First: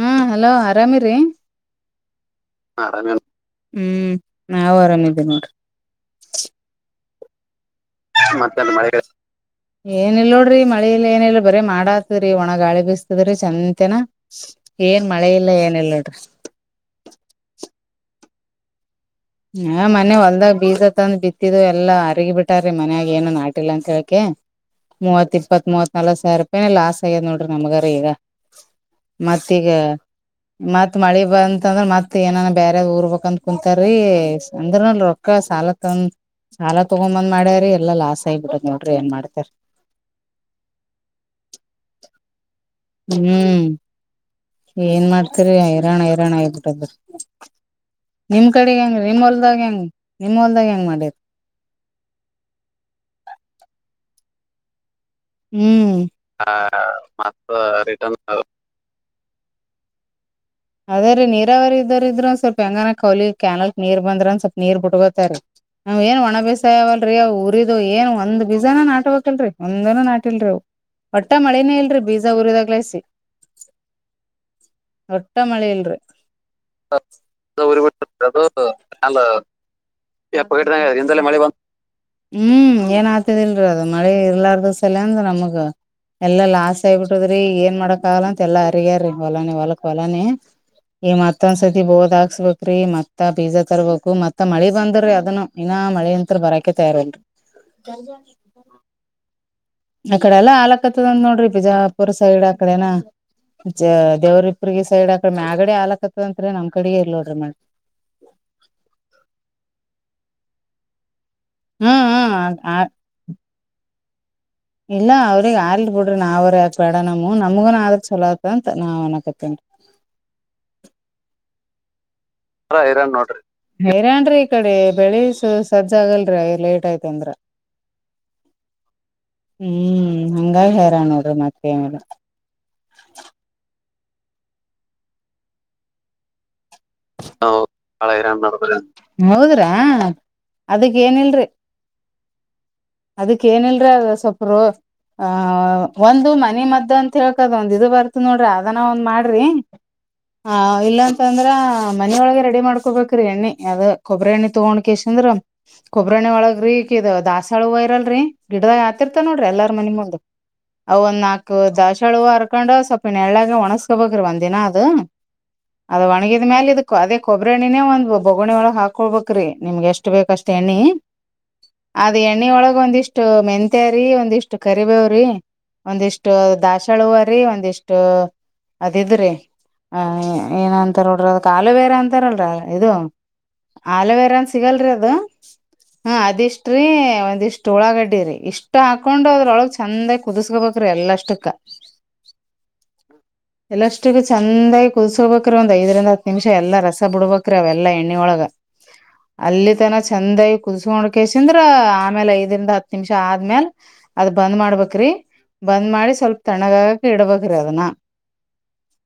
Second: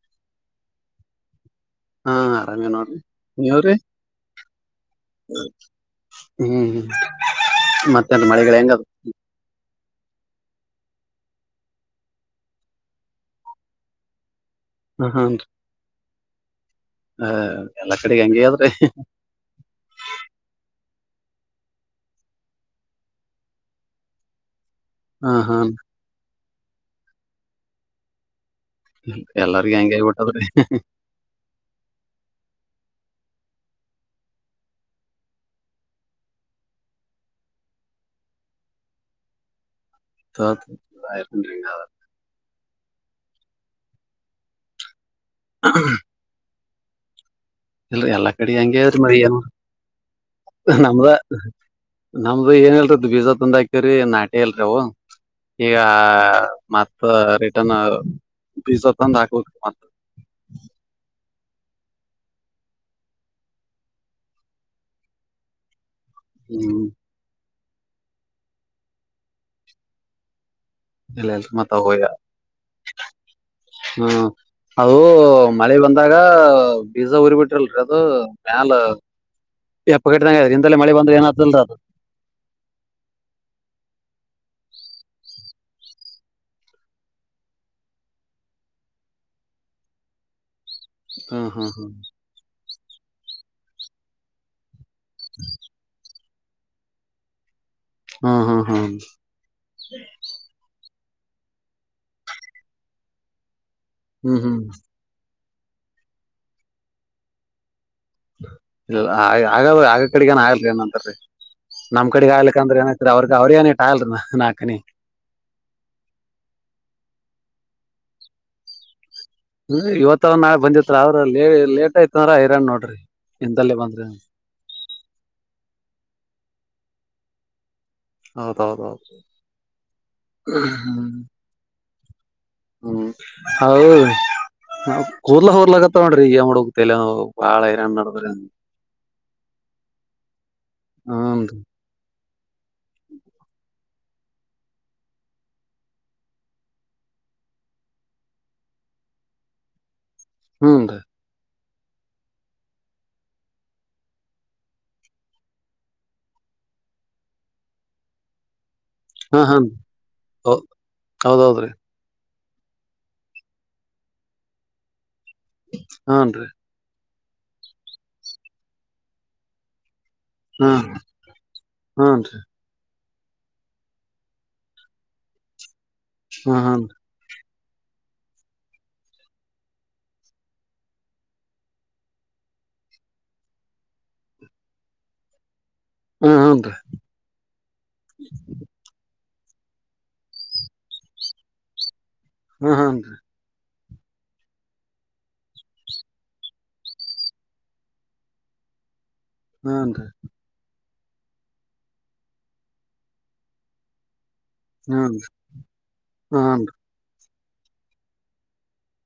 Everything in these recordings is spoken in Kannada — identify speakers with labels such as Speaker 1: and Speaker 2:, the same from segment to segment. Speaker 1: ಹಾ ಹಲೋ ಆರಾಮಿರೀ.
Speaker 2: ಹಾ ಆರಾಮೇ ನೋಡ್ರಿ ನೀವ ರಿ.
Speaker 1: ಹ್ಮ್ ನಾವು ಆರಾಮಿದೀವಿ ನೋಡ್ರಿ
Speaker 2: ಹು ಮತ್ತ
Speaker 1: ಮತ್ತೆನ ಮಳಿ. ಏನಿಲ್ಲ ನೋಡ್ರಿ ಮಳಿಲ್ ಏನ ಇಲ್ ಬರೀ ಮಾಡಾತದ್ರೀ ಒಣ ಗಾಳಿ ಬಿಸತದ್ರೀ ಚಂಜತನಾ.
Speaker 2: ಹಾ
Speaker 1: ಏನ್ ಮಳೆ ಇಲ್ಲಾ ಏನ ಇಲ್ಲೋಡ್ರಿ.
Speaker 2: ಹ ಎಲ್ಲಾ ಕಡೆಗೆ ಹಂಗೆ ಅದರಿ.
Speaker 1: ಹ ಮನೆ ಹೊಲ್ದಾಗ ಬೀಜ ತಂದ ಬಿತ್ತಿದು ಎಲ್ಲಾ ಹರಿಗಿ ಬಿಟ್ಟಾರೀ ಮನ್ಯಾಗ ಏನು ನಾಟಿಲ್ಲ ಅಂತ್ತೆಳಕೆ.
Speaker 2: ಹಾ
Speaker 1: ಮೂವತ್
Speaker 2: ಹಾ
Speaker 1: ಇಪ್ಪತ್ ಮೂವತ್ ನಲವತ್ತ ಸಾವಿರ ರೂಪಾಯಿ ಲಾಸ್ ಆಗ್ಯದ್ ನೋಡ್ರಿ ನಮ್ಮಗರ ಈಗ.
Speaker 2: ಎಲ್ಲಾರ್ಗೆ ಹಂಗೆ ಆಗಬಿಟ್ಟದ್ರೀ.
Speaker 1: ಮತ್ತ ಮಳಿ ಬಂತ ಅಂದ್ರ ಮತ್ತ ಏನ ಬೇರೆ ಊರ್ಬೇಕಂತ ಕುಂತಾರೀ. ಕೇಸ್ ಅಂದ್ರನಲ್ ರೊಕ್ಕ ಸಾಲ ತಂದ. ಸಾಲ ತಗೊಂಬಂದ ಮಾಡ್ಯಾರಿ ಎಲ್ಲ ಲಾಸ ಆಗಿ ಬಿಟ್ಟತಿ ನೋಡ್ರಿ ಏನ್ ಮಾಡತ್ತಿರಿ.
Speaker 2: ತೊತ ವಾಯುವಿಹಾರ.
Speaker 1: ಹು ಏನ ಮಾಡ್ತರಿ ಹೈರಾಣ ಹೈರಾಣ ಆಗ್ಬಿಟ್ಟತ್ರಿ.
Speaker 2: ಇಲ್ರಿ ಎಲ್ಲಾ
Speaker 1: ನಿಮ್ಮ ಕಡೆ
Speaker 2: ಹಂಗೆ ಅದ್ರಿ
Speaker 1: ಹೆಂಗ
Speaker 2: ಮಳಿ
Speaker 1: ನಿಮ್ಮ ಹೊಲ್ದಾಗ ಹೆಂಗ ನಿಮ್ಮ ಹೊಲ್ದಾಗ ಹೆಂಗ ಮಾಡಿರಿ.
Speaker 2: ಹು ನಮ್ದು ಏನಇಲ್ಲಡ್ರಿ ಬೀಜ ತಂದ ಹಾಕ್ಯರಿ ನಾಟೆಲ್ಡ್ರಿ ಅವು. ಈಗ
Speaker 1: ಹ್ಮ್ ಹ
Speaker 2: ಮತ್ತ ರಿಟರ್ನ್ ಬೀಜಾ ತಂದ ಹಾಕ್ಬೇಕ ಮತ್ತ್.
Speaker 1: ಅದೇರೀ ನೀರಾವರಿ ಇದ್ದರ ಇದ್ರ ಸ್ವಲ್ಪ ಹೆಂಗರ ಕೌಲಿ ಕ್ಯಾನಲ್ಕ್ ನೀರ್ ಬಂದ್ರಂದ ಸ್ವಲ್ಪ ನೀರ್ ಬಿಟ್ಕೋತಾರೀ. ಹು ಏನ ಒಣ ಬೇಸಾಯಾ
Speaker 2: ಹ್ಮ್
Speaker 1: ಅವಲ್ರಿ ಊರಿದು ಏನ್ ಒಂದ್ ಬಿಜಾನು ನಾಟಬೇಕಲ್ಡ್ರಿ ಒಂದ ನಾಟಿಲ್ಡ್ರಿ ಅವು.
Speaker 2: ಇಲ್ಲ
Speaker 1: ಒಟ್ಟ
Speaker 2: ಇಲ್ರಿ ಮತ್ತ
Speaker 1: ಮಳೇನ ಇಲ್ಲರಿ ಬೀಜಾ ಊರಿದಾಗ್ಲಾಸಿ.
Speaker 2: ಹ್ಮ ಅದು
Speaker 1: ಒಟ್ಟ
Speaker 2: ಮಳಿ
Speaker 1: ಇಲ್ರಿ
Speaker 2: ಬಂದಾಗ ಬೀಜ ಉರಿ ಬಿಟ್ರಲ್ರಿ ಅದು ಮ್ಯಲ್ ಎಪ್ಪಘಟ ಆಗ್ಯಾದ್ರಿ ಹಿಂದಲೆ ಮಳಿ ಬಂದ್ರ
Speaker 1: ಮಳೆ ಬಂತ
Speaker 2: ಏನತದಲ್ರಿ ಅದ
Speaker 1: ಹ್ಮ್ ಏನ್ ಆತದಿಲ್ರರಿ ಅದ್ ಮಳಿ ಇರ್ಲಾರದ ಸಲ್ಯಾಂದ ನಮಗ ಎಲ್ಲಾ ಲಾಸ್ ಆಗಿ ಬಿಟ್ಟದ್ರಿ ಏನ್ ಮಾಡಕ್ ಆಗಲ್ಲ ಅಂತ ಎಲ್ಲ ಹರಿಗ್ಯಾರೀ ಹೊಲಾನ ಹೊಲಕ್ ಹೊ ಎಲ್ಲನೆ ಈ
Speaker 2: ಹ್ಮ್ ಹ್ಮ್ ಹ್ಮ್
Speaker 1: ಮತ್ತೊಂದ್ಸತಿ ಬೋದಹಾಕ್ ಸ್ಬೇಕ್ರೀ ಮತ್ತ ಪೀಜಾ ತರ್ಬೇಕು ಮತ್ತ ಮಳಿ ಬಂದ್ರೀ ಅದನ್ನು ಇನ ಮಳೆ ಅಂತ ಹತ್ರ ಬರಾಕ್ಕೆ ತಯಾರಿಲ್ರಿ.
Speaker 2: ಹ್ಮ ಹಾ ಹಾ
Speaker 1: ಅಕಡೆಲ್ಲಾ ಆಲಕತ್ತದಂದ್ ನೋಡ್ರಿ ಬಿಜಾಪುರ್ ಸೈಡ್ ಅಕಡೆನಾ. ಜ
Speaker 2: ಹ್ಮ್ ಹ್ಮ್
Speaker 1: ದೇವರಹಿಪ್ಪರಗಿ ಸೈಡ್ ಆಕಡ ಮ್ಯಗಡೆ ಆಲಕತ್ ಅಂತ್ರಿ ನಮ್ ಕಡೆ ಇರ್ಲೋಡ್ರಿ ಮ
Speaker 2: ಇಲ್ಲ ಆ ಆಗಾದ ಆಗ ಕಡಿಗೆನ್ ಆಗ್ಲ್ಲ್ರಿ ಏನಂತರಿ
Speaker 1: ಹ್ಮ್
Speaker 2: ನಮ್ ಕಡಿಗ್
Speaker 1: ಹ್ಮ್ ಆ
Speaker 2: ಆಗ್ಲಿಕಂದ್ರ ಏನ [unintelligible] ಅವರ್ಗ್ ಅವ್ರಿಗನ [unintelligible] ನಾಕ ಹನಿ.
Speaker 1: ಇಲ್ಲ ಅವ್ರಗ್ ಆರ್ಲಿ ಬುಡ್ರಿ ನಾವರ ಯಾಕ್ ಬ್ಯಾಡ ಅನಮ್ಮು ನಮ್ಮುಗುನು ಆದ್ರ ಚಲೋ ಆತದ ಅಂತ ನಾವ್ ಅನ್ಕತ್ತೀನಿರಿ.
Speaker 2: ಇಲ್ರಿ ಇವತ್ತರ ನಾಳೆ ಬಂದಿತ್ ಆದ್ರ ಲೇಟ್ ಆಯಿತಂದ್ರ
Speaker 1: ಹೈರಾಣ್ ನೋಡ್ರಿ ಹೈರಾಣ್ರೀ ಈ ಕಡೆ ಬೆಳಿ ಸ ಸಜ್ಜ ಆಗಲ್ರರಿ ಲೇಟ್ ಆಯಿತ್ ಅಂದ್ರ.
Speaker 2: ಹೌದೌದೌದು
Speaker 1: ಹ್ಮ್ ಹಂಗಾಗಿ ಹೈರಾಣ
Speaker 2: ಹ್ಮ್
Speaker 1: ನೋಡ್ರಿ ಮತ್ತೆನಿಲ್ಲ.
Speaker 2: ಹ್ಮ್ ಹೌದ ಕು ಕೂದಲ ಹೊಲಗತಾವ ನೋಡ್ರಿ ಎನ್ ಮಾಡ್
Speaker 1: ಹೌದ ಭಾಳ ಹೈರಾಣ ನಡದದ್ರಿ ಹೌದ್ರ ಅದಕ್ಕ
Speaker 2: ಹ್ಮ್
Speaker 1: ಏನಿಲ್ರಿ.
Speaker 2: [inaudible]
Speaker 1: ಅದಕ್ಕ ಏನಿಲ್ರ ಅದ ಸೊಪ್ಪೂರು ಆಹ ಒಂದು ಮನಿ ಮದ್ದ ಅಂತ ಹೇಳ್ಕದ ಒಂದ್ ಇದು ಬರ್ತದ ನೋಡ್ರಿ ಅದನ ಒಂದ್ ಮಾಡ್ರಿ.
Speaker 2: [inaudible]
Speaker 1: ಹಾ
Speaker 2: ಹ್ಮ್ ರೀ
Speaker 1: ಇಲ್ಲಂತಂದ್ರ. ಹ ಮನಿ ಒಳಗೆ ರೆಡಿ ಮಾಡ್ಕೊಬೇಕ್ರೀ ಎಣ್ಣಿ ಅದು ಕೊಬ್ಬ್ರೆಣ್ಣೆ ತೊಗೊಂಡ ಕೇಸಿಂದ್ರ. ಕೊಬ್ಬ್ರೆಣ್ಣೆ ಒಳಗ್ರಿ ಕಿದ ದಾಸಾವಾಳ ಹೂವಾ ಇರಲ್ರರಿ. ಗಿಡದಾಗ ಆತಿರ್ತ
Speaker 2: ಹಾ
Speaker 1: ನೋಡ್ರಿ
Speaker 2: ಹಾ
Speaker 1: ಎಲ್ಲಾರ ಮನಿ ಮುಂದ್ ಅವ ಒಂದ್ ನಾಕ್
Speaker 2: ಹೌದೌದ್ರಿ
Speaker 1: ದಾಶಾಳುವ ಹರ್ಕೊಂಡ ಸ್ವ ನೆಳ್ಳಗ ಒಣಸಕೋಬೆಕ್ರಿ ಒಂದಿನ ಅದು ಅದು
Speaker 2: ಹ್ನ್
Speaker 1: ಒಣಗಿದ
Speaker 2: ರೀ
Speaker 1: ಮ್ಯಾಲ ಇದುಕ್ ಕ ಅದೆ ಕೊಬ್ಬ್ರೆಣಿನೆ ಒಂದ್ ಬೊಗೊಣಿ ಒಳಗ ಹಾಕೊಳ್ಬೇಕ್ರಿ ನಿಮಗ್ ಎಸ್ಟ ಬೇಕ್ ಅಸ್ಟ್
Speaker 2: ಹ್ಮ
Speaker 1: ಎಣ್ಣಿ ಅದು
Speaker 2: ಹ್ನ್ ರೀ
Speaker 1: ಎಣ್ಣಿ ಒಳಗ ಒಂದಿಷ್ಟ. ಇಷ್ಟು ಮೆಂತ್ಯಾರಿ ಒಂದಿಷ್ಟು ಕರಿಬೇವ್ರರಿ ಒಂದಿಷ್ಟು
Speaker 2: ಹ್ಮ ಹ್ನ್
Speaker 1: ದಾಶಳುವರಿ ಒಂದಿಷ್ಟ ಟ ಅದ್ ಇದುರಿ ಆ ಏನಂತರ ನೋಡ್ರಿ ಅದಕ್ ಅಲುವೆರಾ ಅಂತರಲ್ರಿ ಇದು ಅಲೋವೆರಾ ಅಂತ ಸಿಗಲ್ರಿ ಅದು ಹಾ
Speaker 2: ಹ್ಮ ಹ್ನ್ ರೀ
Speaker 1: ಅದಿಷ್ಟ್ರೀ ಒಂದಿಷ್ಟ. ಊಳಾಗಡ್ಡಿರಿ ಇಷ್ಟ ಹಾಕೊಂಡು ಅದ್ರೊಳಗ್ ಚಂದಾಗ ಕುದಿಸಕೋಬೇಕ್ರಿ ಎಲ್ಲ ಅಷ್ಟಕ್ಕ
Speaker 2: ಹ್ಮ್ ಹ್ಮನ್ ರೀ
Speaker 1: ಎಲ್ಲಷ್ಟಿಗೂ ಚಂದಾಗಿ ಕುದಸ್ಕೋಬೇಕ್ರೀ ಒಂದ ಐದರಿಂದ ಹತ್ ನಿಮಿಷ ಎಲ್ಲ ರಸ ಬುಡಬೇಕ್ರಿ ಅವೆಲ್ಲಾ ಎಣ್ಣೆ ಒಳಗ.
Speaker 2: [inaudible]
Speaker 1: ಅಲ್ಲಿ ತನ
Speaker 2: ರೀ
Speaker 1: ಚಂದಾಗಿ ಕುದಿಸಕೊಂಡಕೆಸಿಂದ್ರ ಆಮ್ಯಾಲ ಐದರಿಂದ ಹತ್ ನಿಮಿಷ ಆದ್ಮಲ್ ಅದ್ ಬಂದ್ ಮಾಡಬೇಕ್ರಿ
Speaker 2: ಹ್ನ್ ರೀ
Speaker 1: ಬಂದ್ ಮಾಡಿ ಸ್ವಲ್ಪ
Speaker 2: ಹ್ನ್
Speaker 1: ತಣ್ಣಗಾಗಕ ಇಡಬೇಕ್ರಿ ಅದನ್ನ.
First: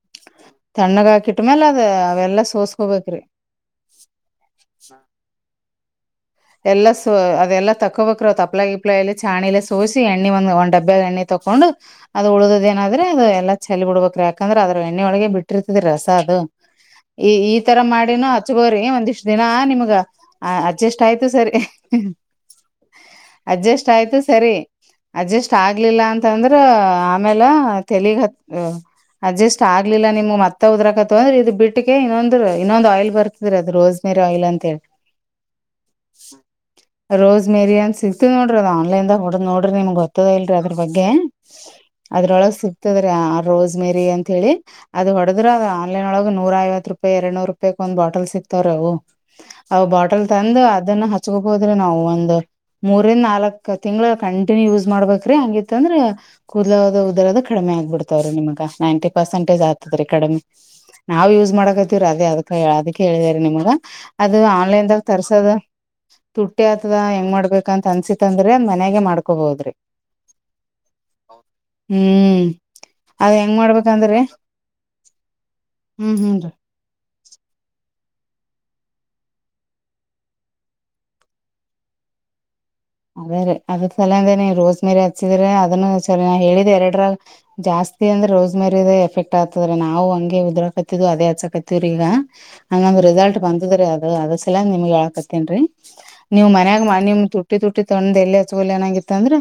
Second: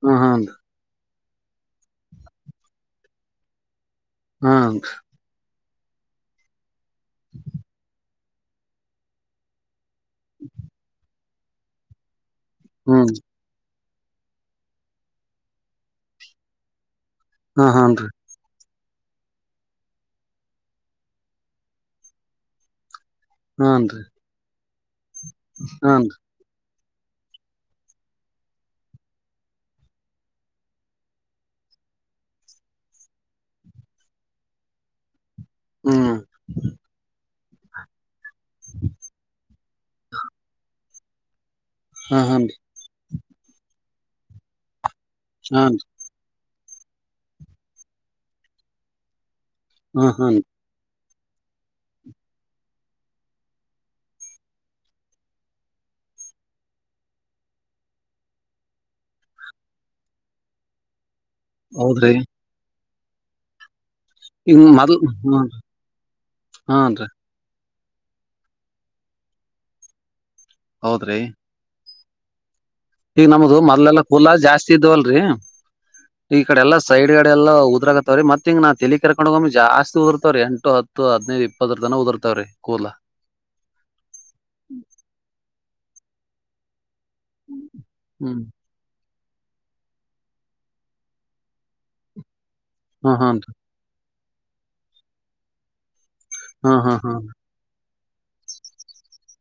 Speaker 2: ಹ್ಮ ಹ್ಮ್ ರಿ
Speaker 1: ತಣ್ಣಗ ಆಗಕ ಇಟ್ ಮ್ಯಾಲ ಅದ ಅವೆಲ್ಲಾ ಸೋಸ್ಕೋಬೇಕ್ರಿ.
Speaker 2: ಹ್ಮ ರಿ
Speaker 1: ಎಲ್ಲ ಸೊ ಅದೆಲ್ಲ ತಕೋಬೇಕ್ರ ತಪ್ಲ ಗಿಪ್ಲ ಎಲಿ ಚಾಣಿಲೆ ಸೊ ಸೋಸಿ ಎಣ್ಣಿ ಒಂದ ಒಂದ್ ಡಬ್ಬ್ಯಾಗ ಎಣ್ಣಿ ತಕೊಂಡು ಅದು ಉಳ್ದದ ಏನಾದ್ರಿ ಅದು
Speaker 2: ಹ್ಮ್
Speaker 1: ಎಲ್ಲ ಚಲಿ ಬಿಡಬೇಕ ಕ್ರ ಯಾಕಂದ್ರೆ ಅದರ ಎಣ್ಣೆ ಒಳಗೆ ಬಿಟ್ಟಿರ್ತದ ರಸ ಅದು ಈ ಈ ತರ
Speaker 2: ಹ್ನ್ ರೀ
Speaker 1: ಮಾಡಿನೂ ಅದ [inaudible] ಹಚೊಗೋರಿ ಒಂದಿಷ್ಟ ದಿನ ನಿಮಗ್ ಅಡ್ಜಸ್ಟ್ ಆಯ್ತು ಸರಿ. [inaudible] ಅಡ್ಜಸ್ಟ್
Speaker 2: ಹಾನ್ರಿ
Speaker 1: ಆಯ್ತು ಸರಿ ಅಡ್ಜಸ್ಟ್ ಆಗಲಿಲ್ಲ
Speaker 2: ಹಾನ್ರಿ
Speaker 1: ಅಂತ ಅಂದರ [inaudible] ಇದು ಆಮೇಲ ತೆಲಿಗ್ ಹತ್ [inaudible] ಅಡ್ಜಸ್ಟ್ ಆಗಲಿಲ್ಲ ನಿಮಗ ಮತ್ತೆ ಉದ್ರಕತವ್ ಅಂದ್ರೆ ಇದು ಬಿಟ್ಟಗೆ ಇನ್ನೊಂದ ಇನ್ನೊಂದು ಆಯಿಲ್ ಬರತ್ತ. [inaudible] ಸರ್ ಅದರ ರೋಸ್ರ್ ಆಯಿಲ್ ಅಂತ ಹೇಳ [inaudible]
Speaker 2: ಹ್ಮ್
Speaker 1: ರೋಸ್ ಮೇರಿಯನ್ ಸಿಸ್ [inaudible] ತಿ ನೋಡರ ಅದ ಆನ್ಲೈನ್ ದಾಗ ಹೊಡದ್ ನೋಡ್ರಿ ನಿಮಗ ಗೊತ್ತದ ಇಲ್ರಿ ಅದರ ಬಗ್ಗೆ
Speaker 2: ಹಾ ಹಾನ್ರಿ
Speaker 1: ಅದ್ರೊಳಗೆ ಸಿ [inaudible] ತದ್ರ ಆ ರೋಜ್ ಮೇರಿ ಅಂತ ಹೇಳಿ. ಅದು ಹೊಡದ್ರ ಒನ್ [inaudible]
Speaker 2: ಹಾನ್ರಿ
Speaker 1: ಆನ್ಲೈನ್ ಒಳಗ ನೂರ ಐವತ್ತ ರೂಪಾಯಿ ಎರಡ್ ನೂರು ರೂಪಾಯಕ್ಕ ಒಂದ ಬಾಟಲ್ ಸಿಕ್ತವ್ರ ಅವು. ಅವು
Speaker 2: ಹಾ
Speaker 1: ಬಾಟಲ್ [inaudible]
Speaker 2: ಹಾನ್ರಿ
Speaker 1: ಒಂದ ಅದನು ಹಚ್ಕೋಬೋದ್ರಿ ನಾವು ಒಂದ [inaudible] ಮೂರಿಂದ ನಾಲ್ಕ ತಿಂಗಳ ಕಂಟಿನ್ಯೂ ಯೂಸ್ ಮಾಡಬೇಕ್ರಿ ಹಂಗಿತ್ತ ಅಂದ್ರ [inaudible] ಕೂದಲೋದ ಉದರದ ಕಡಿಮೆ ಆಗಬಿಡ್ತಾವ್ರೀ ನಿಮಗ ನೈಂಟಿ ಪರ್ಸೆಂಟೇಜ್ ಆಗ್ತದ ರೀ ಕಡಿಮೆ. [inaudible] ನಾವು ಯೂಜ್ ಮಾಡಕತ್ತೀವ್ರಿ
Speaker 2: ಹೌದ್ರಿ
Speaker 1: ಅದೇ ಅದ ಅದಕ ಹೇಳಿದರಿ ನಿಮಗ ಅದು
Speaker 2: ಈಗ
Speaker 1: ಆನ್ಲೈನ್
Speaker 2: ಮೊದ್ಲ್
Speaker 1: ದಾಗ [inaudible] ಸದ
Speaker 2: ಹ್ಮ್
Speaker 1: ತುಟ್ಟಿ ಆತದ
Speaker 2: ಹಾನ್ರಿ
Speaker 1: ಹೆಂಗ್ ಮಾಡಬೇಕ ಕಂತ ಅನ್ಸಿತ್ ಅಂದ್ರೆ ಮನ್ಯಾಗ ಮಾಡಕೋಬೋದರಿ. [inaudible]
Speaker 2: ಹೌದರಿ. [inaudible]
Speaker 1: ಹೂ [inaudible]
Speaker 2: ಈಗ ನಮ್ದು ಮೊದಲೆಲ್ಲಾ ಕೂದಲಾ ಜಾಸ್ತಿ ಇದ್ವಲ್ರಿ.
Speaker 1: ಹ್ಮ್
Speaker 2: ಈ
Speaker 1: ಹ್ಮ್ ರೀ
Speaker 2: ಕಡೆ ಎಲ್ಲಾ [inaudible] ಸೈಡ್ ಗಡೆ ಎಲ್ಲಾ ಉದರಾಕತವರಿ ಮತ್ತ ಹಿಂಗ್ ನಾ ತೆಲಿ ಕೆರ್ಕೊಂಡಗ ಒಮ್ಮಿ ಜಾಸ್ತಿ ಉದುರತಾವ ರಿ ಎಂಟು, ಹತ್ತ [inaudible] ತ್ತು ಹದ್ನೈದು ಇಪ್ಪತ್ತರ ತನ ಉದರ್ತಾವವ್ರೀ ಕೂದ್ಲಾ? [inaudible]
Speaker 1: ಅದೇ ರೀ ಅದರ ಸಲಗೆನೆ ರೋಸ್ ಮೇರಿ ಹಚ್ಚಿದ್ರ ಅದನ್ನು ಸ ನಾ ಹೇಳಿದ್ದ ಎರಡರಾಗ [inaudible] ಜಾಸ್ತಿ ಅಂದ್ರ
Speaker 2: ಹ್ಮ್
Speaker 1: ರೋಸ್ ಮೇರಿ? [inaudible] ಎಫೆಕ್ಟ್ ಆಗ್ತದ್ರಿ ನಾವು ಹಂಗೆ ಉದ್ರಾಕತ್ತಿದವು ಅದೇ ಹಚ್ಚಕತ್ತವ್ರಿ ಈಗ. [inaudible] ಹಂಗಂದ
Speaker 2: ಹಾ
Speaker 1: ರಿಸಲ್ಟ್
Speaker 2: ಹಾನ್ರಿ
Speaker 1: ಬಂದದ್ರೀ ಅದು ಅದರ್ ಸಲವಾಗಿ ನಿಮಗ ಹೇಳಕತ್ತಿನೀ ರೀ ನೀವ್
Speaker 2: ಹಾ
Speaker 1: ಮನ್ಯಾಗ
Speaker 2: ಹಾ ಹಾ
Speaker 1: ನಿಮ [inaudible] ತುಟ್ಟಿ ತುಟ್ಟಿ ತಂದು ಎಲ್ಲಿ ಹಚ್ಚಗಲ್ ಅನಂಗಿತ್ತ ಅಂದ್ರ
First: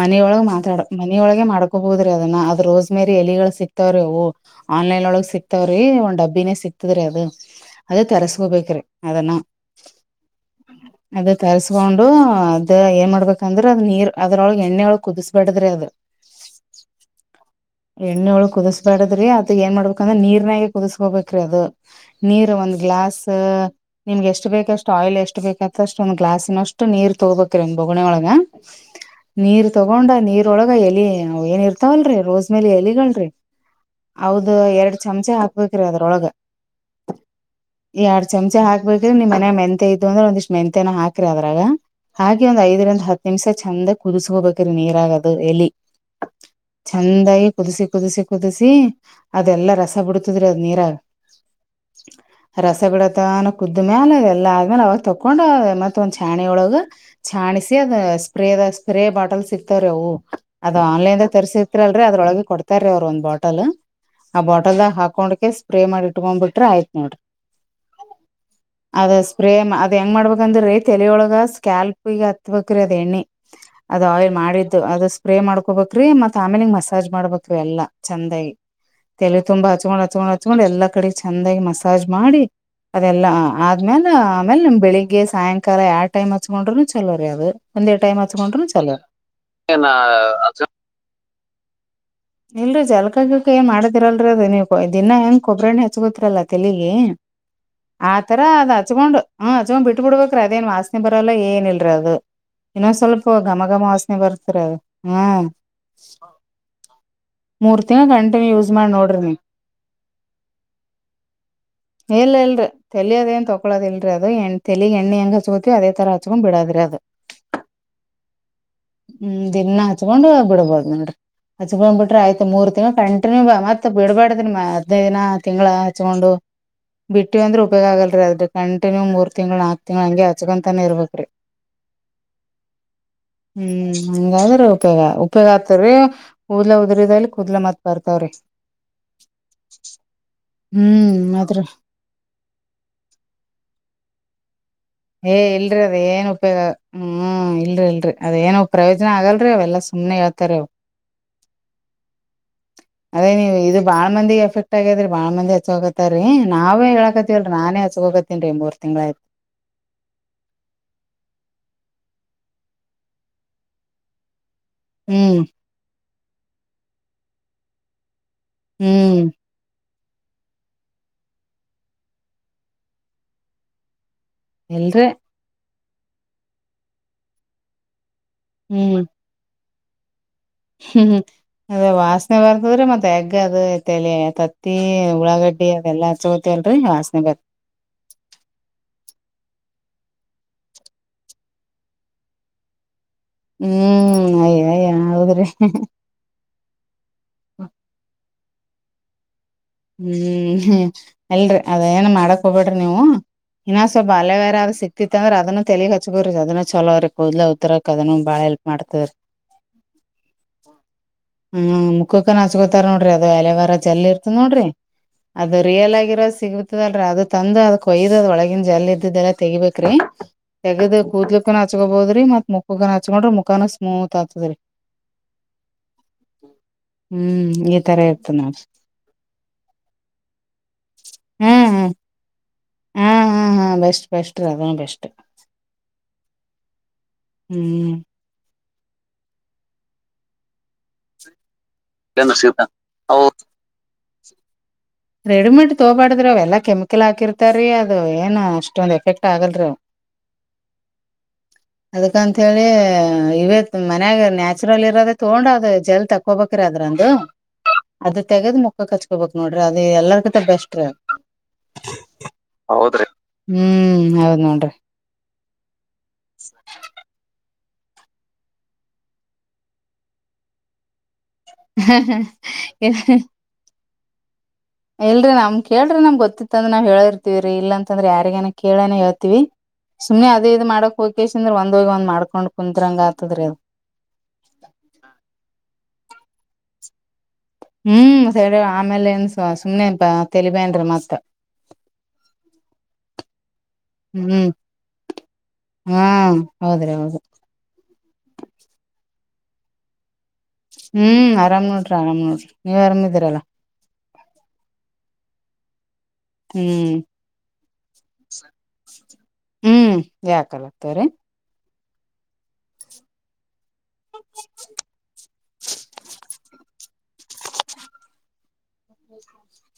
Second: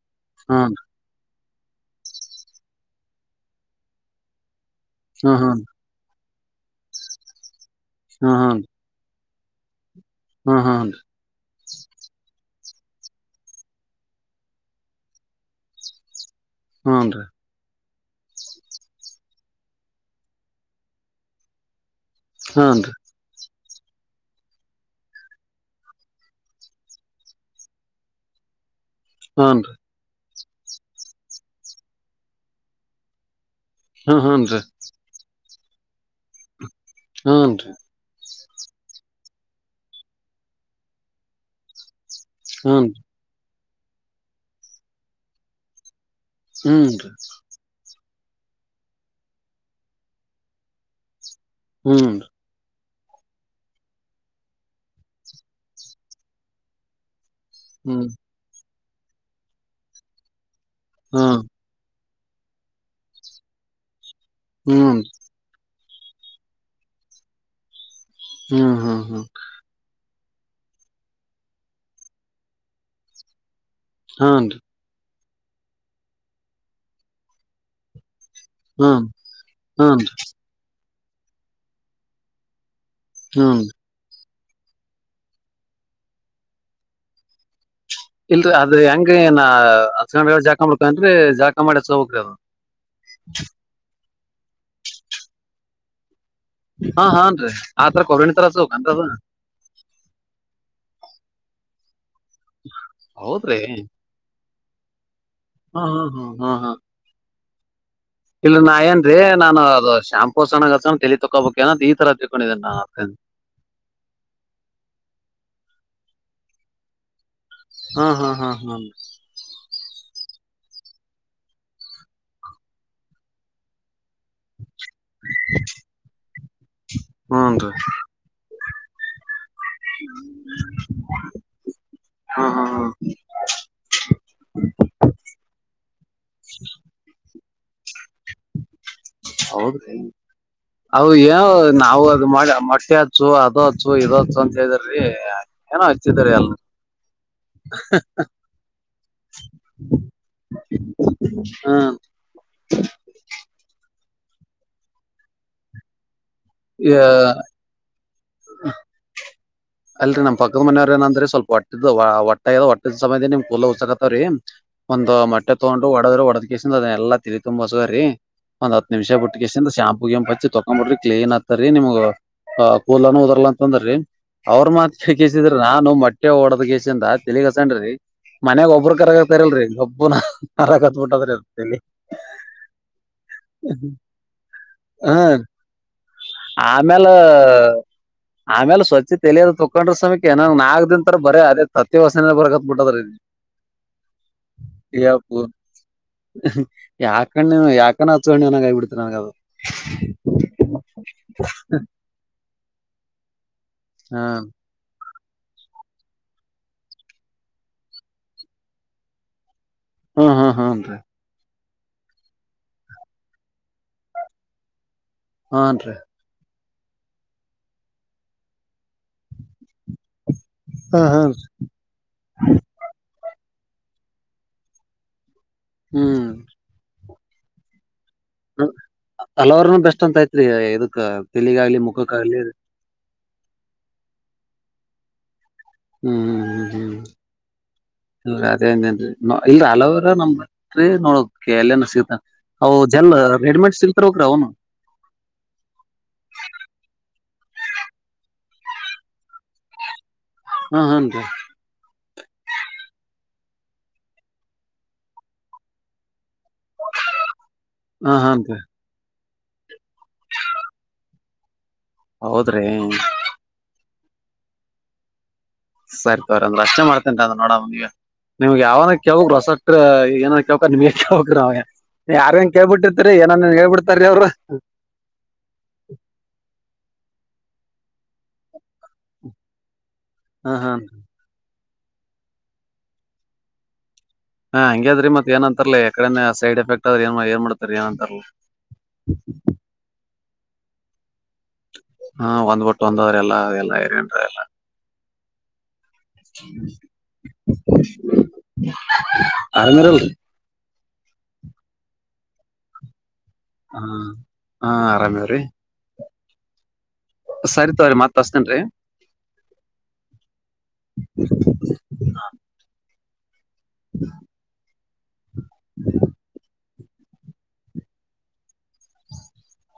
Speaker 1: ಮನಿಯೊಳಗೆ ಮಾತಾಡ.
Speaker 2: ಹಾನ್ರಿ
Speaker 1: [inaudible] ಮನಿ ಒಳಗ್ ಮಾಡ್ಕೋಬೋದ್ರಿ ಅದನ್ನ ಅದ್ ರೋಸ್ ಮರಿ ಎಲಿಗಳು ಸಿಕ್ [inaudible] ಸಿಗ್ತವರಿ ಅವು ಆನ್ಲೈನ್ ಒಳಗ್
Speaker 2: ಹಾ ಹಾನ್ರಿ
Speaker 1: ಸಿಕ್ತಾವರಿ ಒಂದ್ ಡಬ್ಬಿನೇ ಸಿಕ್ತದ್ರಿ ಅದು [inaudible] ಅದೇ
Speaker 2: ಹಾ
Speaker 1: ತರಸ್ಕೋಬೇಕ್ರಿ ಅದನ್ನ [inaudible]
Speaker 2: ಹ ಹ [inaudible]
Speaker 1: ಅದ ತರ್ಸ್ಕೊಂಡು ಅದ್ ಏನ್ ಮಾಡಬೇಕ ಅಂದರ್ ಅದ ನೀರ್ ಅದ್ರೊಳಗೆ ಎಣ್ಣೆ ಒಳ ಕುದಸಬೇಡದ್ರಿ ಅದ [inaudible]
Speaker 2: ಹೂನ್ ರೀ. [inaudible]
Speaker 1: ಎಣ್ಣೆ ಒಳಗ್ ಕುದಿಸಬ್ಯಾಡದ್ರಿ ಅದ ಏನ್ ಮಾಡಬೇಕಂದ್ರೆ ನೀರ್ನಾಗ ಕುದಿಸ್ಕೋಬೇಕ್ರಿ ಅದು. [inaudible] ನೀರು ಒಂದು
Speaker 2: ಹಾನ್ರಿ
Speaker 1: ಗ್ಲಾಸ? [inaudible] ನಿಮಗ ಎಷ್ಟ ಬೇಕಷ್ಟು ಆಯಿಲ್ ಎಷ್ಟು ಬೇಕತ್ತಷ್ಟ ಒಂದ್ ಗ್ಲಾಸನ ಅಷ್ಟು ನೀರ್ ತೊಗೋಬೇಕ್ರಿ ಒಂದ್ ಬೊಗಣಿ ಒಳಗ [inaudible] ನೀರ್
Speaker 2: ಹಾನ್ರಿ
Speaker 1: ತಗೊಂಡ ನೀರೊಳಗ ಎಲಿ ಅವ ಏನ್ ಇರ್ತಾವಲ್ರೀ ರೋಜ್ [inaudible] ಆ ಮೇಲೆ ಎಲಿಗಳ್ರಿ,
Speaker 2: ಹಾ
Speaker 1: ಹೌದ
Speaker 2: ಹಾನ್ರಿ
Speaker 1: ಎರಡ್ ಚಮಚೆ ಹಾಕಬೇಕಕ್ರೀ ಅದ್ರೊಳಗ. [inaudible]
Speaker 2: ಹುನ್ನರಿ. [inaudible]
Speaker 1: ಈ ಎರಡ್ ಚಮಚೆ ಹಾಕಬೆಕಂದರ್ ನಿಮ್ಮ ಮನ್ಯಾಗ್ ಮೆಂತೆ ಇದ್ವಂದ್ರ ಒಂದಿಷ್ಟ ಮೆಂತೆನಾ ಹಾಕ್ರಿ ಅದ್ರಾಗ. [inaudible] ಹಾಕಿ ಒಂದ್
Speaker 2: ಹಾನ್ರಿ
Speaker 1: ಐದರಿಂದ ಹತ್ತು ನಿಮಿಷ ಚಂದ ಕುದಿಸಕೋಬೇಕರಿ ನೀರಾಗ ಅದು ಎಲಿ. [inaudible]
Speaker 2: ಹೂನ್ರಿ. [inaudible]
Speaker 1: ಚಂದಾಗಿ ಕುದಿಸಿ ಕುದಿಸಿ ಕುದಿಸಿ, ಅದೆಲ್ಲಾ ರಸ ಬಿಡ್ತದರಿ ಅದ್ ನೀರಾಗ? [inaudible]
Speaker 2: ಹ್ಮ್ರಿ
Speaker 1: [inaudible] ರಸ ಬಿಡತಾನ ಕುದ್ದ ಮ್ಯಾಲ ಎಲ್ಲಾ ಆದ್ಮೇಲೆ ಅವಾಗ ತೊಕೊಂಡ ಮತ್ತ ಒಂದ್ ಚಾಣಿ ಒಳಗ [inaudible] ಚಾಣಿಸಿ ಅದ
Speaker 2: ಹ್ಮ್ ಹ್ಮ್
Speaker 1: ಸ್ಪ್ರೇದ ಸ್ಪ್ರೇ ಬಾಟಲ್ ಸಿಕ್ತವ್ರೀ ಅವು ಅದ
Speaker 2: ಹಾ
Speaker 1: ಆನ್ಲೈನದಾಗ ತರ್ಸಿ [inaudible] ಅಂದರ್ ಅದ್ರೊಳಗೆ ಕೊಡ್ತಾ ರೀ ಅವ್ರು ಒಂದ ಬಾಟಲ್ ಆ ಬಾಟಲ್ದಾಗ
Speaker 2: ಹ್ಮ್
Speaker 1: ಹಾಕೊಂಡ ಕ್ಯಾಸಿ. [inaudible] ಸ್ಪ್ರೇ ಮಾಡಿ ಇಟಗೊಂಡ ಬಿಟ್ರ ಆಯ್ತ್ ನೋಡ್ರಿ
Speaker 2: ಹ್ಮ್ ಹ್ಮ್
Speaker 1: ಅದ
Speaker 2: ಹ್ಮ್
Speaker 1: ಸ್ಪ್ರೇ ಅದ್ ಹೆಂಗ್ ಮಾಡ್ಬೇಕಂದ್ರೆ ರೀ, ತೆಲಿ ಒಳಗ ಸ್ಕ್ಯಾಲ್ಪಿಂಗ್ ಹತ್ಬೇಕ್ರಿ ಅದ ಎಣ್ಣಿ ಅದ ಆಯಿಲ್
Speaker 2: ಹಾನ್ರಿ
Speaker 1: ಮಾಡಿದ್. ಅದು ಸ್ಪ್ರೇ ಮಾಡ್ಕೋಬೇಕ್ರೀ ಮತ್ ಆಮೇಲೆ ಹಿಂಗ್ ಮಸಾಜ್ ಮಾಡ್ಬೇಕ್ರೀ ಎಲ್ಲಾ ಚೆಂದಾಗಿ.
Speaker 2: ಹಾ
Speaker 1: ತೆಲೆ ತುಂಬಾ
Speaker 2: ಹ್ಮ್
Speaker 1: ಹಚ್ಕೊಂಡ್ ಹಚ್ಕೊಂಡ್ ಹಚ್ಕೊಂಡ್ ಎಲ್ಲಾ ಕಡೆ ಚೆಂದಾಗಿ ಮಸಾಜ್ ಮಾಡಿ. ಅದೆಲ್ಲಾ
Speaker 2: ಹ್ಮ್
Speaker 1: ಆದ ಆಮ್ಯಾಲ ಆಮ್ಯಾಲ ಬೆಳಿಗ್ಗೆ ಸಾಯಂಕಾಲ ಯಾಡ್ ಟೈಮ್ ಹಚ್ಕೊಂಡ್ರುನು ಚಲೋ ರೀ ಅದು. ಒಂದೇ ಟೈಮ್
Speaker 2: ಇಲ್ರಿ
Speaker 1: ಹಚ್ಕೊಂಡ್ರುನು
Speaker 2: ಅದ್
Speaker 1: ಚಲೋ
Speaker 2: ಹೆಂಗ ಏನಾ ಹಚ್ಗಂದ್ ಬಳಿಕ ಜಳಕ ಮಾಡಬೇಕೇನ್ರಿ, ಜಳಕ ಮಾಡಿ ಹಚ್ಕೋಬೇಕ್ರಿ ಅದನ್ನ.
Speaker 1: ಇಲ್ರೀ ಜಳಕಾ ಗಿಳಕಾ ಏನ್ ಮಾಡದಿರಲ್ರಿ. ಅದು ನೀವು ದಿನ್ ಹೆಂಗ್ ಕೊಬ್ರಿ ಎಣ್ಣೆ ಹಚ್ಕೊತಿರಲ್ಲಾ ತೆಲಿಗೆ
Speaker 2: ಹಾ ಹಾನ್ರಿ ಕೊಬ್ರಣ್ಣಿ
Speaker 1: ಆತರ
Speaker 2: ತರ
Speaker 1: ಅದ
Speaker 2: ಹಚ್ಕೋಬೇಕನ್ರಿ ಅದು
Speaker 1: ಹಚ್ಗೊಂಡು. ಹ್ಮ ಹಚ್ಕೋಮ್ ಬಿಟ್ ಬಿಡ್ಬೇರೀ ಅದೇನ್ ವಾಸನೆ ಬರಲ್ಲ ಏನಿಲ್ರಿ ಅದು. ಇನ್ನ ಸ್ವಲ್ಪ
Speaker 2: ಹೌದ್ರಿ
Speaker 1: ಘಮಘಮ ವಾಸ ಬರ್ತರ ಹಾ
Speaker 2: ಹಾ ಹಾ ಹಾ ಹಾ ಹಾ.
Speaker 1: ಮೂರ ತಿಂಗಳ [inaudible]
Speaker 2: ಇಲ್ಲ ನಾ
Speaker 1: ಮಾಡಿ
Speaker 2: ಏನ್ರಿ
Speaker 1: ನೋಡ್ರಿ ನೀವ್
Speaker 2: ನಾನು ಅದು ಶಾಂಪೂ ಸಣ ತೆಲಿ ತೊಕೋಬೇಕೇ ಏನ್ ಈ ತರಾ ತಿಕೊಂಡಿದೇ ನಾ
Speaker 1: ತೊಳೋಕದಿಲ್ರಿ ಅದು ಎಣ್ಣಿ ತೆಲಿಗ್ ಎಣ್ಣಿ ಹೆಂಗ ಹಚ್ಕೋತೀವಿ ಅದೇ ತರ ಹಚ್ಕೊಂಡ್ ಬಿಡೋದ್ರೀ ಅದ
Speaker 2: ಹಾ ಹಾ ಹಾ
Speaker 1: ಹುಂ ದಿನ ಹಚ್ಕೊಂಡ್ ಬಿಡಬೋದ್ ನೋಡ್ರಿ ಹಚ್ಕೊಂಡ್ ಬಿಡ್ರ ಆಯ್ತತ್ ಮೂರ್ ತಿಂಗಳು ಕಂಟಿನ್ಯೂವ ಮತ್ತ ಬಿಡ್ ಬಾಡ ದ ಹದನೈದು ದಿನ ತಿಂಗಳ ಹಚ್ಕೊಂಡು ಬಿಟ್ಟಿವ ಅಂದ್ರೆ
Speaker 2: ಹೂನ್ರಿ
Speaker 1: ಉಪಯೋಗ ಆಗಲ್ರಿ ಅದ ಕಂಟಿನ್ಯೂ ಮೂರ್ ತಿಂಗಳು ನಾಕ ತಿಂಗಳು ಹಂಗೆ ಹಚ್ಕೊಂತಾನೇ ಇರ್ಬೇಕ್ರೀ
Speaker 2: ಹಾ ಹಾ ಹಾ
Speaker 1: ಹ್ಮ್ ಹಂಗಾದ್ರೆ ಉಪಯೋಗ ಉಪಯೋಗ ಆತಾರೀ ಕೂದ್ಲ ಉದ್ರಿದಲಿ ಕೂದ್ಲ ಮತ್ತ ಬರ್ತಾವ್ ರೀ
Speaker 2: ಹೌದು [unintelligible]
Speaker 1: ಅದ್ರ
Speaker 2: ನಾವು ಅದು ಮಾಡಿ ಮೊಟ್ಟೆ ಹಚ್ಚು ಅದು ಹಚ್ಚು ಇದು ಹಚ್ಚು ಅಂತ ಹೇಳಿದ್ರೆ
Speaker 1: ಏ ಇಲ್ರರಿ ಅದ ಏನ್ ಉಪಯೋಗ ಹ್ಮ್ ಇಲ್ರಿ ಇಲ್ರರಿ ಅದೇಏನು ಪ್ರಯೋಜನ ಆಗಲ್ರರಿ ಅವೆಲ್ಲ ಸುಳ ಸುಮ್ನೆ ಹೇಳ್ತಾರೆ ಅವರ
Speaker 2: ಹಾ
Speaker 1: ಅದೇ ನೀವು ಇದು ಬಾಳ ಮಂದಿ ಎಫೆಕ್ಟ್ ಆಗಿದ್ರೆ ಬಾಳ ಮಂದಿ ಹಚ್ಚೋಗೊಳ ರಿ ನಾವೇ ಹೇಳಕತಿವಲ್ರಿ ನಾನೇ ಹ ಹಚ್ಕೊಳ್ಳಾಕತ್ತೀನ್ರೀ ಮೂರ್ ತಿಂಗಳ ಆಯ್ತ
Speaker 2: ಅಲ್ರಿ ನಮ್ಮ ಪಕ್ಕದ ಮನೆಯವರ ಏನಂದ್ರೀ ಸ್ವಲ್ಪ ಹೊಟ್ಟಿದ್ದ್ ಒಟ್ಟೆದ ಹೊಟ್ಟದ್ ಸಲವಾಗಿಯೇ ನಿಮ್ ಕೂದಲ ಹುಚಾಕತಾವ್ರೀ ಒಂದು
Speaker 1: ಹ್ಮ್
Speaker 2: ಮೊಟ್ಟೆ ತೊಗೊಂಡು ಒಡದ್ರ ಒಡದ್ ಕೆಸದ್ ಅದನ್ನ ಎಲ್ಲಾ ತೇಲಿ ತುಂಬ ಹಚ್ಚಕೋರಿ ಒಂದ್ ಹತ್ ನಿಮಿಷ
Speaker 1: ಹ್ಮ್
Speaker 2: ಬಿಟ್ಟಕೇಸಿಂದ ಶಾಂಪು ಗಿಂಪು ಹಚ್ಚಿ ತಕೋಂಡ ಬಿಡರಿ ಕ್ಲೀನ್ ಆಗ್ತರಿ ನಿಮ್ಗ್ ಕುದಲ ಉದ್ರಲ್ಲಂತಂದ್ರ ಅವ್ರ ಮಾತ
Speaker 1: ಎಲ್ರಿ
Speaker 2: ಕೇಳಿ ಕೆಸಿಂದ ನಾನು ಮೊಟ್ಟೆ ಒಡೆದ ಕೆಸಿಂದ ತೆಲಿಗೆ ಹಚ್ಚಿಕೊಂಡರ ರೀ ಮನ್ಯಾಗ ಒಬ್ಬ್ರ
Speaker 1: ಹ್ಮ್
Speaker 2: ಕರಗ ರಲ್ರಿ ಗಬ್ಬ ನಾತ ಬರಾಕ್
Speaker 1: ಹ್ಮ್
Speaker 2: ಬಿಟ್ಟದ್ರೀ
Speaker 1: ಅದ ವಾಸನೆ ಬರ್ತದ್ರಿ ಮತ್ತೆ ಎಗ್ಗ ಅದು ತಲಿ ತತ್ತಿ
Speaker 2: ಹ್ಮ
Speaker 1: ಉಳ್ಳಾಗಡ್ಡಿ ಅದೆಲ್ಲಾ ಹಚ್ಚಕೊಂಡ ತಿಂದ್ರಿ ವಾಸ್ನೆ ಬರ್ತ
Speaker 2: ಆಮೇಲೆ ಸ್ವಚ್ಛ ತೆಲಿಯದ ತೊಳಕೊಡ್ರ್ ಸಮ್ಯಕ್ ಏನಂಗ ನಾಕ್ ದನ್ ತರ ಬರ ಅದೇ ತತ್ತಿ ವಾಸನೆಯೇ ಬರ್ಕತ್ ಬಿಟ್ಟದರೀ
Speaker 1: ಹ್ಮ್ ಅಯ ಹೌದ್ರಿ
Speaker 2: ಯಾಕಣ್ಣ ಯಾಕ ಹಚಕೋಣ್ಣನಾಗ ಆಗಬಿಡ್ತರಿ ನನಗ ಅದು
Speaker 1: ಹುಂ ಅಲ್ರಿ ಅದೇ ಏನ್ ಮಾಡಕ್ ಹೋಗ್ಬೇಡ್ರಿ ನೀವು ಇನ್ನ ಸ್ವಲ್
Speaker 2: ಹಾ
Speaker 1: ಅಲೊವೇರಾದ್ರರು ಸಿತ ತಿತ್ತಂದ್ರ ಅದನ್ನ ತೆಲಿಗ್ ಹಚ್ಚಕೊರಿ ಅದ ಚಲೋ ರೀ ಕೂದಲು ಉದುರಾಕ ಅದನು ಬಾಳ ಹೆಲ್ಪ್ ಮಾಡತದರಿ
Speaker 2: ಹಾ ಹಾ
Speaker 1: ಹ್ಮ್ ಮುಖಕ್ಕನ್ ಹಚ್ಕೋತಾರ ನೋಡ್ರಿ ಅದು ಅಲೆವಾರ ಚೆಲ್ ಇರ್ತ ನೋಡ್ರಿ. ಅದು
Speaker 2: ಹ್ನ್
Speaker 1: ರಿಯಲ್
Speaker 2: ರೀ
Speaker 1: ಆಗಿರೋದು ಸಿ. ಇತದಲ್ರರಿ ಅದು ತಂದು ಅದಕ್ ಕೊಯ್ದು ಅದ್ ಒಳಗಿನನ್ ಜಲ್ ಇದ್ದ್ ಎಲ್ಲ ತೆಗಿಬೇಕೇರಿ. ತಗದ
Speaker 2: ಹ್ಮ್ ಹ್ಮ್
Speaker 1: ಕೂದ್ಲುಕ್ಕನ ಹಚ್ಕೋಬಹದ್ರಿ ಮತ್ ಮುಖಕ್ಕ ಹಚ್ಕೊಂಡ್ರಿ ಮುಖನ ಸ್ಮೂತ್ ಆತದ್ರರಿ.
Speaker 2: ಹ್ಮ್-
Speaker 1: ಹ್ಮ್ ಈ ತರ ಇರ್ತ ನಾ.
Speaker 2: ಹಲವರ್ನು ಬೆಸ್ಟ್ ಅಂತ ಐತ್ರಿ ಇದಕ್ ತಿಲಿಗ ಆಗ್ಲಿ ಮುಖಕ್ಕ ಆಾಗಗ್ಲಿ.
Speaker 1: ಹ್ಮ್ ಹ್ಮ್ ಹಾ ಬೆಸ್ಟ್ ಬೆಸ್ಟ್ ಅದೇ ಬೆಸ್ಟ್.
Speaker 2: ಹ್ಮ್ ಹ್ಮ್ ಹ್ಮ್ ಹ್ಮ್-
Speaker 1: ಹ್ಮ್-
Speaker 2: ಹ ಅದೇೇನ್ರಿ ಇಲ್ ಹಲವರ ನಮ್ರಿ ನೋಡ ಎ ಸಿ. ಅ ಜಲ್ ರೆಡಿಮೇಡ್ ಸಿಕ್ತಿರ ಬೇಕರಿ ಅವನು.
Speaker 1: ರೆಡಿಮೇಡ್ ತಗಬಾಡ್ದ್ರಿ ಅವೆಲ್ಲಾ ಕೆಮಿಕಲ್ ಹಾಕಿರ್ತಾರೀ ಅದು ಏನು ಅಷ್ಟೊಂದ ಎಫೆಕ್ಟ್ ಆಗಲ್ರಿ.
Speaker 2: ಹಾ ಹನ್ರೀ.
Speaker 1: ಅದಕಂತ ಹೇಳಿ ಇ ವೇ ಮನ್ಯಾಗ ನ್ಯಾಚುರಲ್ ಇರೋದ ತಗೊಂಡದ ಜಲ್ ತಕೊಬೇಕಿರ ಅದ್ರಂದು.
Speaker 2: [unintelligible]
Speaker 1: ಅದ
Speaker 2: ಹಾನ್ರಿ.
Speaker 1: ತೆಗೆದ್ ಮುಖಕ್ ಹಚ್ಕೋಬೇಕಕ್ ನೋಡ್ರಿ ಅದ ಎಲ್ಲರ ಕತೆ ಬೆಸ್ಟ್.
Speaker 2: ಹೌದ್ರಿ
Speaker 1: ಹೌದಿ ಹ್ಮ್ ಹ ನೋನ್್ರರಿ.
Speaker 2: ಸರಿ ತವ್ರ ಅಂದ್ರ ಅಷ್ಟೇ ಮಾಡ್ತೇನ್ ಅಂದ ನೋಡನಗ ನಿಮ್ಗೆ ಯಾವನ ಯಾವ ರಸಕ್ ಏನ. ಕ ನಿಮ್ಕಾವ ಯಾರ ಂಗನ್ ಕೇಳ್ಬಿಟ್ಟಿರ್ತರಿ ಏನನ್ನ್ ಹೇಳ್ಬಿಡ್ತಾರೀ ಅವ್ರು.
Speaker 1: ಇಲ್ರಿ ನಮ್ ಕೇಳ್ರಿ ನಮ್ ಗೊತ್ತ ಅಂದ್ರ ನಾವ್ ಹೇಳಿರ್ತಿವಿ್ರರಿ ಇ ಅಂದ್ರೆ ಯಾರಿಗೇನ ಕೇಳೇನ ಹೇಳ್ತಿೀವಿ. ಸುಮನೆ
Speaker 2: ಹಾ
Speaker 1: ಅದೇದು
Speaker 2: ಹಾ.
Speaker 1: ಮಾಡಕ್ ಹೋಗೇಶ ಅ್ರೆ ಒಂದ ಹೋಗಿ ಒಂದ್ ಮಾಡ್ಕೊಂಡ್ ಕುತ್ರಂಗ ಆತದ್ರೀ ಅದು.
Speaker 2: ಹಾ ಹಂಗ ಅದ್ರ ಮತ್ ಏ ಅಂತರ್ಲ್ಲ ಎಡೇ ಸೈಡ್ ಎಫೆಕ್ ಆದ್ರ ಏನ್ ಮಾಡ.
Speaker 1: ಹ್ಮ್ ಸ ಆಮೇಲೆ ಏನ್ ಸುಮನೆನ್ಪ ತಲಿಬೇನ್ರಿ ಮತ್ತ.
Speaker 2: ಹಾ ಒಂದ್ಬಟ್ಟು ಒಂದವ್ರ ಎಲ್ಲಾಲ್ಲಾ ಏರಿನ್್ರ ಎಲ್ಲ.
Speaker 1: ಹ್ಮ್ ಹಾ ಹೌದ್ರಿ ಹೌದು
Speaker 2: ಆರಮರ.
Speaker 1: ಹ್ಮ್ ಆರಾಮ್ ನೋಡ್ರಿ ಆರಾಮ್ ನೋಡ್ರಿ ನೀವ್ರಾಮಿದಿ್ರಲ್ಲಾ.
Speaker 2: ಹಾ ಹಾ ಆರಾಮ್ಯವ್ರಿ.
Speaker 1: ಹ್ಮ-
Speaker 2: ಸರಿ ತವ್ರರಿತ್ ತಾಸ್ತೇನ್ೀ.
Speaker 1: ಹ್ಮ್ ಯಾಕಲ ಆತವ್ರೀ. [unintelligible]
Speaker 2: [unintelligible]
Speaker 1: [inaudible]